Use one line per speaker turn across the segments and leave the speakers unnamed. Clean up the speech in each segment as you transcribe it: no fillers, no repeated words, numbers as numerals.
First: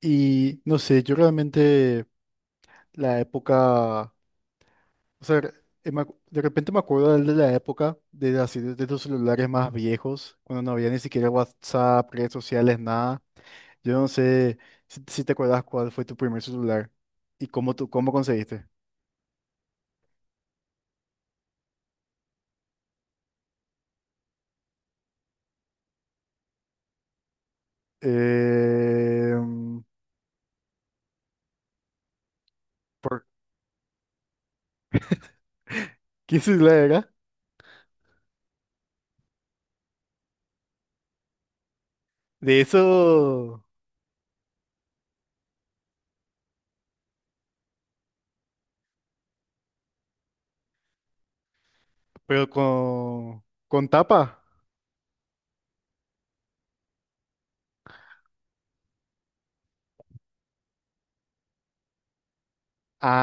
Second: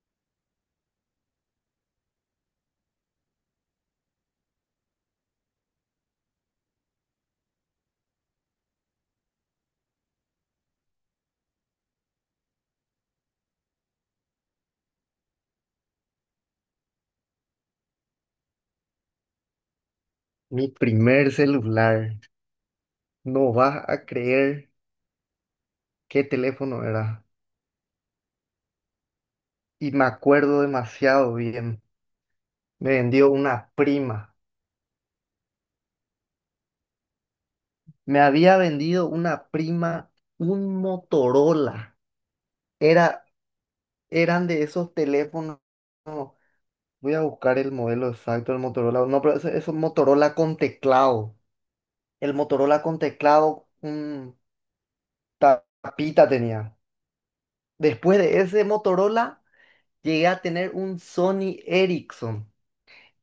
Y no sé, yo realmente la época, o sea, de repente me acuerdo de la época de, así, de los celulares más viejos, cuando no había ni siquiera WhatsApp, redes sociales, nada. Yo no sé si te acuerdas cuál fue tu primer celular y cómo, tú, cómo conseguiste.
Mi primer celular. No vas a creer qué teléfono era.
Eh,
Y me acuerdo demasiado bien. Me
¿Por
vendió una prima.
qué celular era?
Me había vendido una prima un Motorola.
De
Era,
eso...
eran de esos teléfonos. Voy a buscar el modelo exacto del Motorola. No, pero eso es un Motorola con teclado. El
Pero
Motorola con teclado,
con
un
tapa.
tapita tenía. Después de ese Motorola, llegué a tener un Sony Ericsson,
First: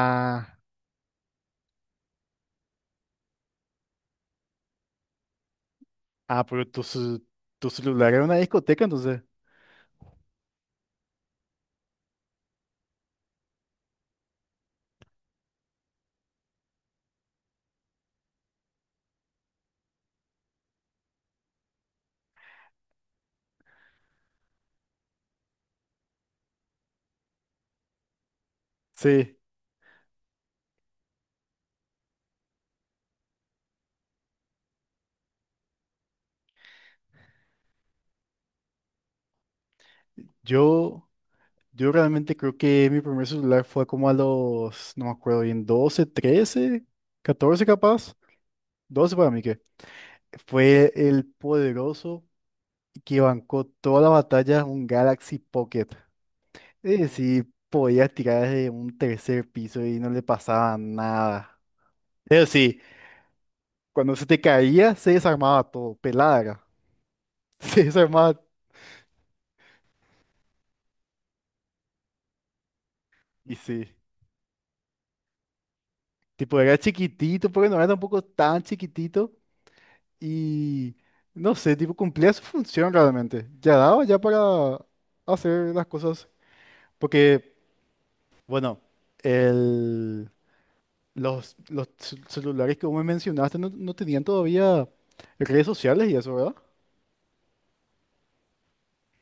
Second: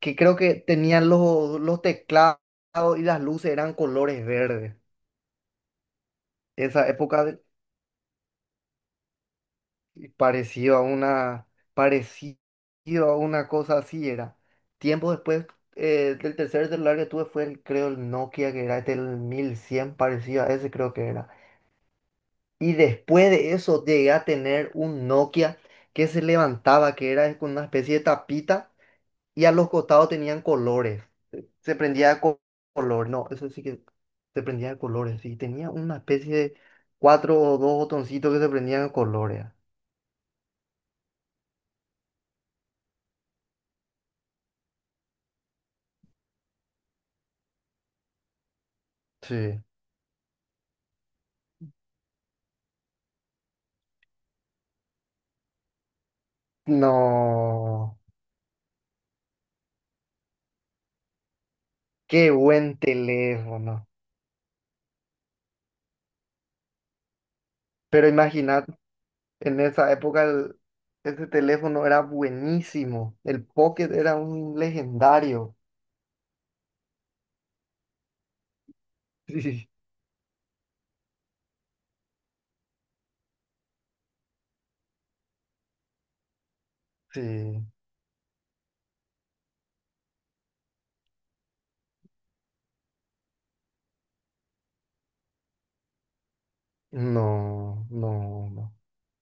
que creo que tenían los teclados y las luces eran colores verdes.
ah, pero tu,
Esa época de-
tu celular era una discoteca, entonces.
pareció a una, parecido a una cosa así era. Tiempo después del tercer celular que tuve fue el, creo el Nokia que era este, el 1100, parecido a ese creo que era. Y después de eso llegué a tener un Nokia que se levantaba, que era con una especie de tapita
Sí,
y a los costados tenían colores. Se prendía de co- color, no, eso sí que se prendía de colores. Y tenía una especie de cuatro o dos botoncitos que se prendían de colores.
yo, yo realmente creo que mi primer celular fue como a los, no me acuerdo bien, 12, 13, 14 capaz. 12 para mí que.
Sí.
Fue el poderoso que bancó toda la batalla, un Galaxy Pocket. Es decir,
No,
podías tirar desde un tercer piso y no le pasaba nada.
qué
Eso
buen
sí,
teléfono.
cuando se te caía, se desarmaba todo, pelada era. Se
Pero
desarmaba,
imaginad, en esa época el- ese teléfono era buenísimo. El
y sí.
Pocket era un legendario.
Tipo, era chiquitito, porque no era tampoco tan chiquitito. Y no sé, tipo, cumplía su función realmente. Ya daba ya para hacer las cosas.
Sí,
Porque,
sí.
bueno, el, los celulares que vos me mencionaste no tenían todavía redes sociales y eso, ¿verdad?
No, no, no.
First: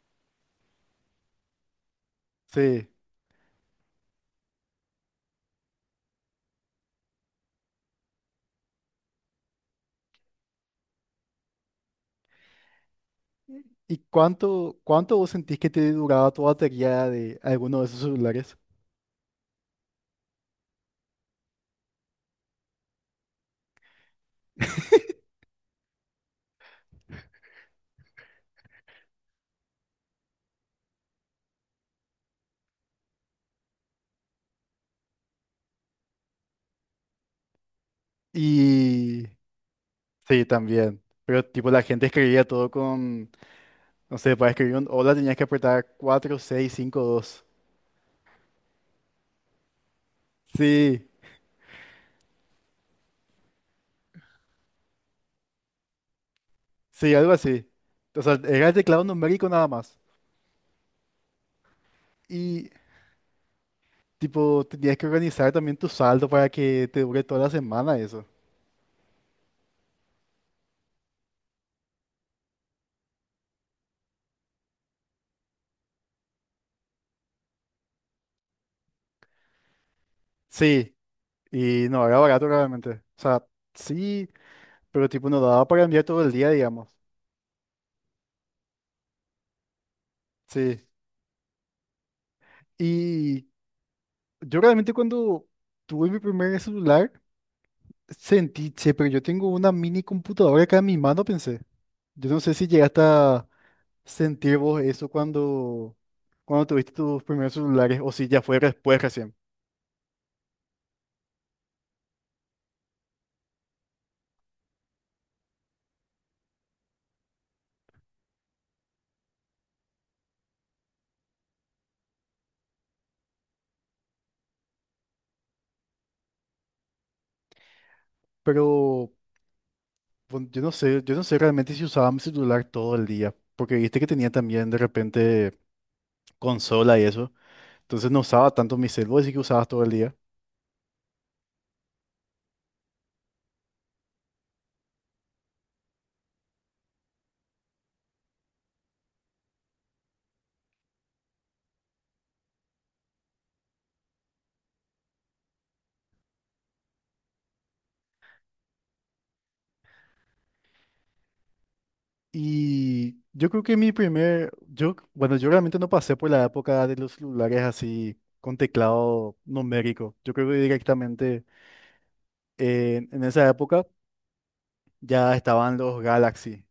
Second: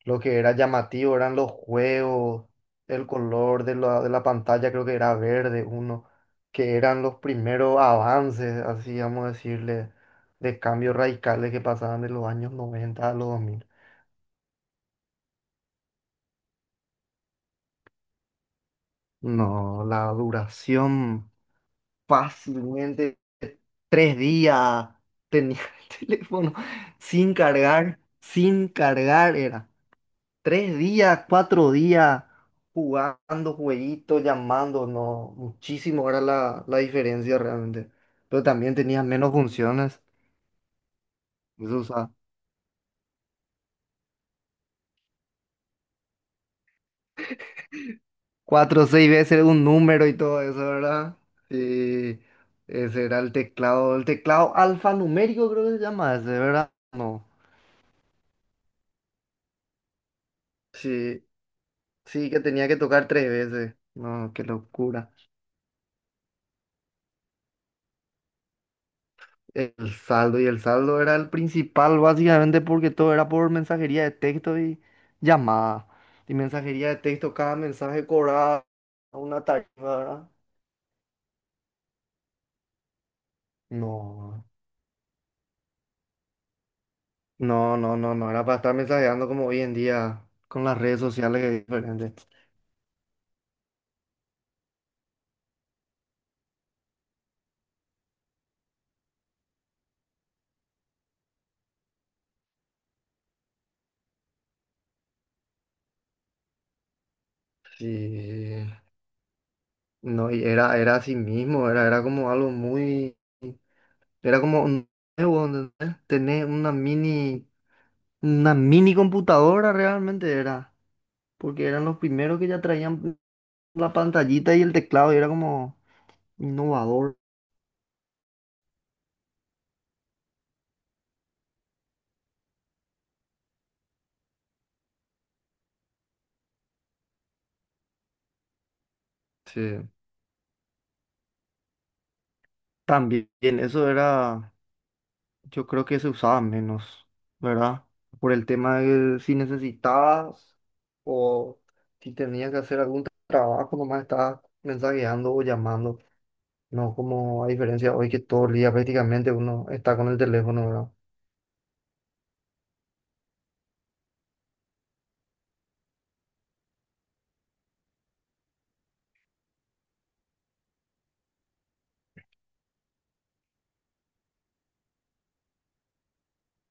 Lo que era llamativo eran los juegos,
Sí.
el color de la pantalla creo que era verde uno, que eran los primeros avances, así vamos a decirle, de cambios radicales que pasaban de los años noventa a los 2000.
¿Y cuánto, cuánto vos sentís que te duraba tu batería de alguno de esos celulares?
No, la duración fácilmente tres días tenía el teléfono sin cargar, sin cargar era. Tres días, cuatro días jugando jueguitos, llamando, no, muchísimo era la diferencia realmente. Pero también tenías
Y
menos funciones.
sí, también. Pero tipo
Eso,
la
o
gente
sea,
escribía todo con, no sé, para escribir un hola tenías que apretar 4 6 5 2.
cuatro o seis veces un número y todo eso,
Sí,
¿verdad? Y ese era el teclado alfanumérico creo que se llama ese, ¿verdad?
sí,
No.
algo así. O sea, era el teclado numérico nada más.
Sí, sí, que tenía
Y
que tocar tres veces. No, qué
tipo tenías que
locura.
organizar también tu saldo para que te dure toda la semana eso.
El saldo y el saldo era el principal básicamente porque todo era por mensajería de texto y llamada. Y mensajería de texto, cada mensaje cobraba una tarifa, ¿verdad?
Sí, y no era barato realmente. O sea, sí,
No,
pero tipo no daba para enviar todo el día, digamos.
no, no, no era para estar mensajeando como hoy en día con las
Sí.
redes sociales que es diferente.
Y yo realmente cuando tuve mi primer celular, sentí, che, pero yo tengo una mini computadora acá en mi mano, pensé. Yo no sé si llegaste a sentir vos eso cuando, cuando tuviste tus primeros celulares o si ya fue
Sí,
después recién.
no, y era, era así mismo, era, era como algo muy, era como un nuevo, ¿entendés? Tener una mini computadora realmente era, porque eran los primeros que ya traían la pantallita y el teclado y era como innovador.
Pero bueno, yo no sé realmente si usaba mi celular todo el día, porque viste que tenía también de repente consola y eso. Entonces no usaba tanto mi celular, así que
Sí,
usabas todo el día.
también eso era, yo creo que se usaba menos, ¿verdad? Por el tema de si necesitabas o si tenías que hacer algún trabajo, nomás estabas mensajeando o llamando. No como a diferencia hoy que todo el día prácticamente uno está con el teléfono, ¿verdad?
Y yo creo que mi primer, yo, bueno, yo realmente no pasé por la época de los celulares así con teclado numérico. Yo creo que directamente en esa época ya estaban los Galaxy,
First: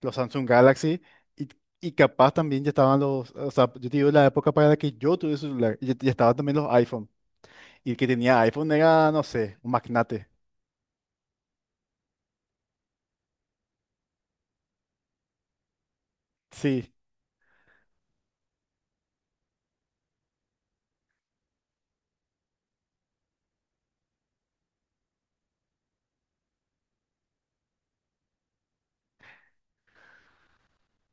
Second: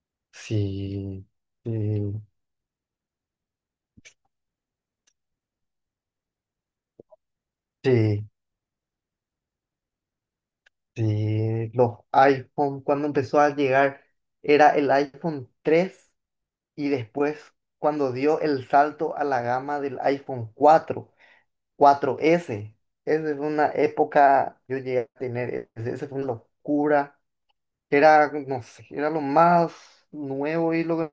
los Samsung Galaxy,
Sí,
y, y
sí,
capaz también ya estaban los, o sea, yo te digo la época para la que yo tuve celular, ya estaban también los iPhone. Y el que
sí,
tenía iPhone era, no sé, un magnate.
sí. Los iPhone, cuando empezó a llegar, era el iPhone tres y
Sí,
después cuando dio el salto a la gama del iPhone cuatro, cuatro s. Esa es una época, yo llegué a tener, e-, ese- esa fue una locura. Era, no sé, era lo más nuevo y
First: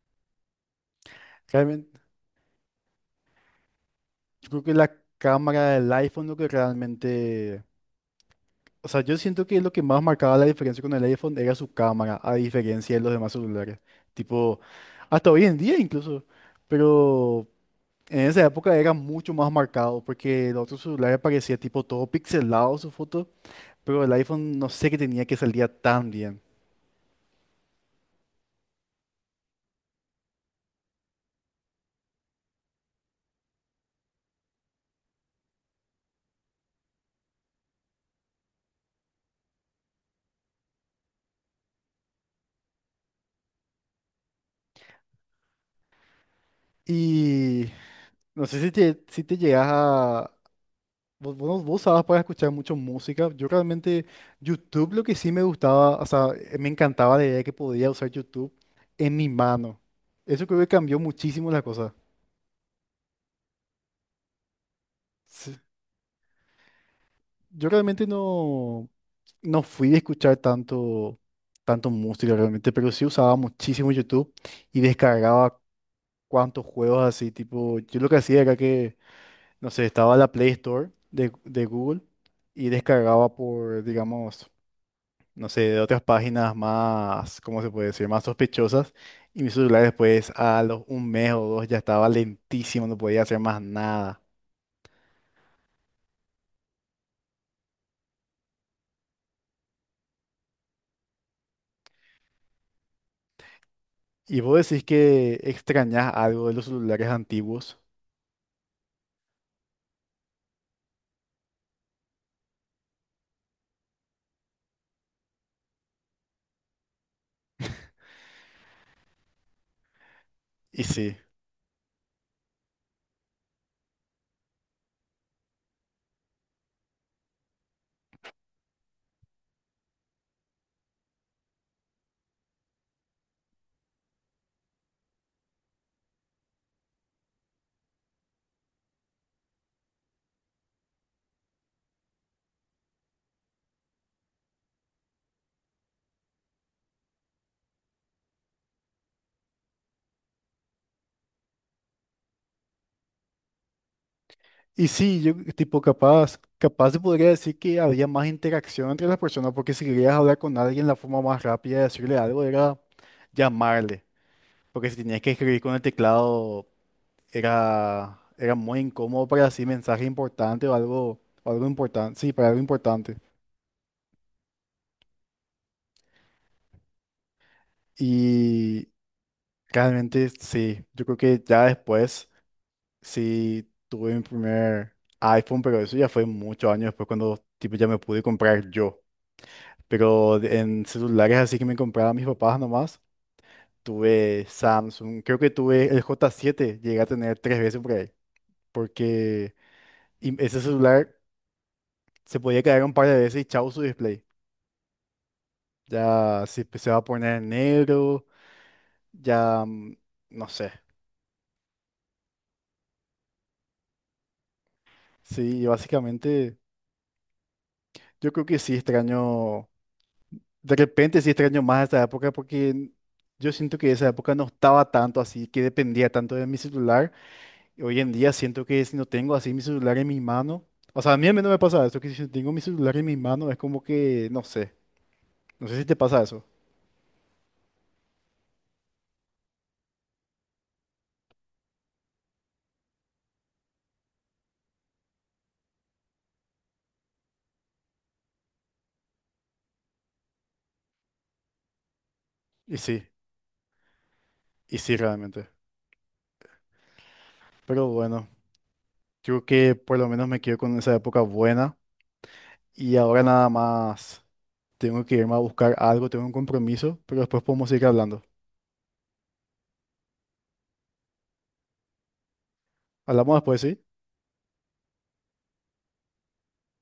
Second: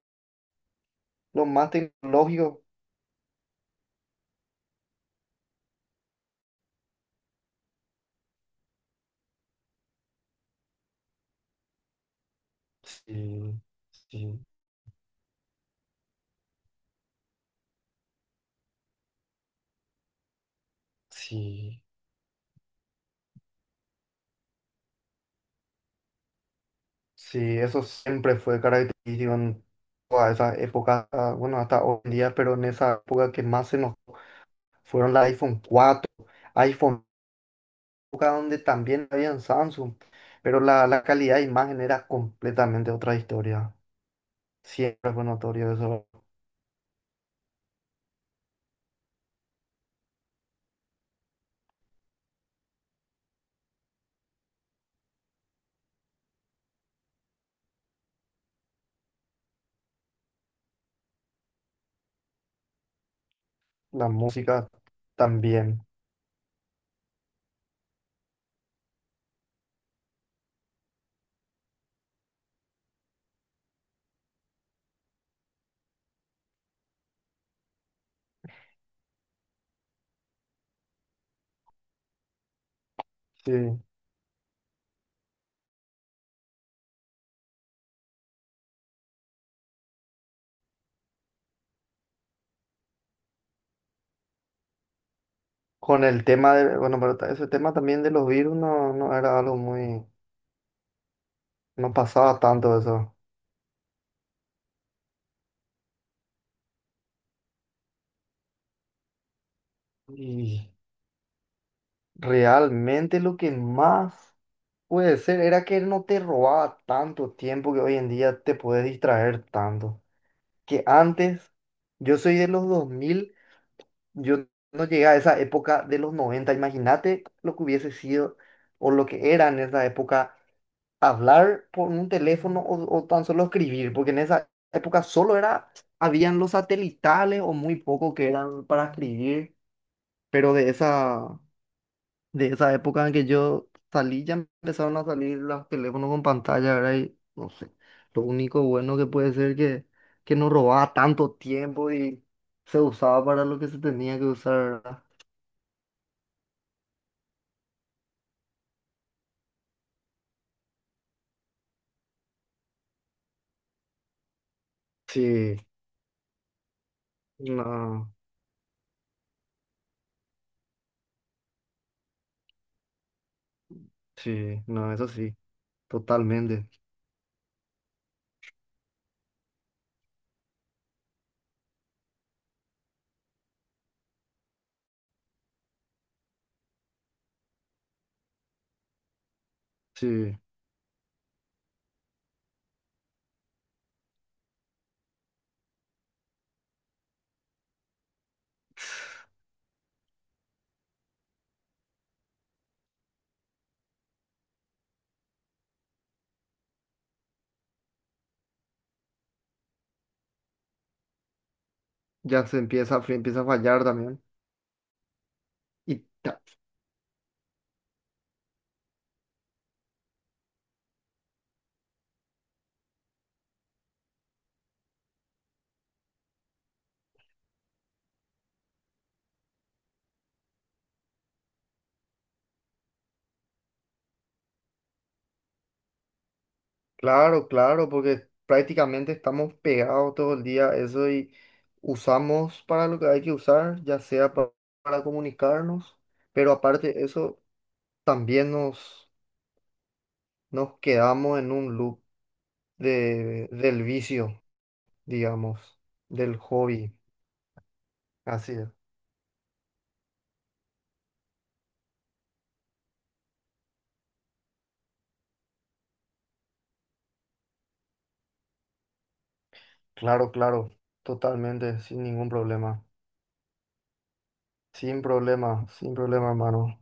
lo más
realmente,
tecnológico.
yo creo que la cámara del iPhone lo que realmente. O sea, yo siento que lo que más marcaba la diferencia con el iPhone era su cámara, a diferencia de los demás
Sí,
celulares.
sí,
Tipo, hasta hoy en día incluso. Pero en esa época era mucho más marcado porque el otro celular parecía
sí,
tipo todo pixelado su foto, pero el iPhone no sé qué tenía que salía tan bien.
sí, eso siempre fue característico en toda esa época, ah, bueno, hasta hoy en día, pero en esa época que más se nos fueron la iPhone cuatro, iPhone, época donde también había en Samsung, pero la calidad de imagen era completamente otra historia. Siempre fue notorio eso.
Y no sé si te llegas a, vos, vos, no, vos usabas para escuchar mucho música. Yo realmente, YouTube lo que sí me gustaba, o sea, me encantaba la idea de que podía usar YouTube en mi mano. Eso creo que cambió muchísimo la cosa.
La música
Sí,
también.
yo realmente no fui de escuchar tanto, tanto música realmente, pero sí usaba muchísimo YouTube y descargaba cuantos juegos así, tipo, yo lo que hacía era que, no sé, estaba la Play Store de Google y descargaba
Sí.
por, digamos, no sé, de otras páginas más, ¿cómo se puede decir? Más sospechosas. Y mi celular después, a los un mes o dos, ya estaba lentísimo, no podía hacer más nada.
Con el tema de, bueno, pero ta- ese tema también de los virus no, no era algo muy, no pasaba tanto eso.
Y vos decís que extrañás algo de los celulares antiguos.
Y realmente lo que más puede ser era que no te robaba tanto tiempo que hoy en día te puedes distraer tanto. Que
Y sí.
antes, yo soy de los dos mil. Yo no llegué a esa época de los noventa, imagínate lo que hubiese sido o lo que era en esa época hablar por un teléfono o tan solo escribir, porque en esa época solo era, habían los satelitales o muy poco que eran para escribir, pero de esa época en que yo salí ya empezaron a salir los teléfonos con pantalla, ¿verdad? Y no sé, lo único bueno que puede ser que no robaba tanto tiempo y se usaba para lo que se tenía que usar,
Y
¿verdad?
sí, yo tipo capaz se podría decir que había más interacción entre las personas, porque si querías hablar con alguien, la forma más rápida de decirle algo era llamarle. Porque si tenías que
Sí,
escribir con el teclado
no,
era, era muy incómodo para así mensaje importante o algo importante, sí, para algo importante.
sí, no, eso sí, totalmente,
Y realmente sí, yo creo que ya después sí tuve mi primer iPhone, pero eso ya fue muchos años después cuando tipo ya me pude comprar yo.
sí,
Pero de- en celulares así que me compraban mis papás nomás, tuve Samsung, creo que tuve el J7, llegué a tener tres veces por ahí, porque y ese celular se podía caer un par de veces y chau su display. Ya si se va a poner negro, ya no sé.
ya se empieza, a fri- empieza a fallar también.
Sí,
Y ta-
básicamente yo creo que sí extraño, de repente sí extraño más esta época porque yo siento que esa época no estaba tanto así, que dependía tanto de mi celular. Y hoy en día siento que si no tengo así mi celular en mi mano, o sea, a mí al menos me pasa eso, que si tengo mi celular en mi mano es como que, no sé, no sé si te pasa eso.
claro, claro, porque prácticamente estamos pegados todo el día a eso y usamos para lo que hay que usar, ya sea pa- para, comunicarnos, pero aparte de eso, también nos, nos quedamos en un loop
Y sí,
de, del vicio,
y sí realmente.
digamos, del hobby.
Pero bueno,
Así es,
yo creo que por lo menos me quedo con esa época buena. Y ahora nada más tengo que irme a buscar algo, tengo un compromiso, pero después podemos seguir hablando.
claro, claro, totalmente, sin ningún problema.
Hablamos después, ¿sí?
Sin problema, sin problema, hermano.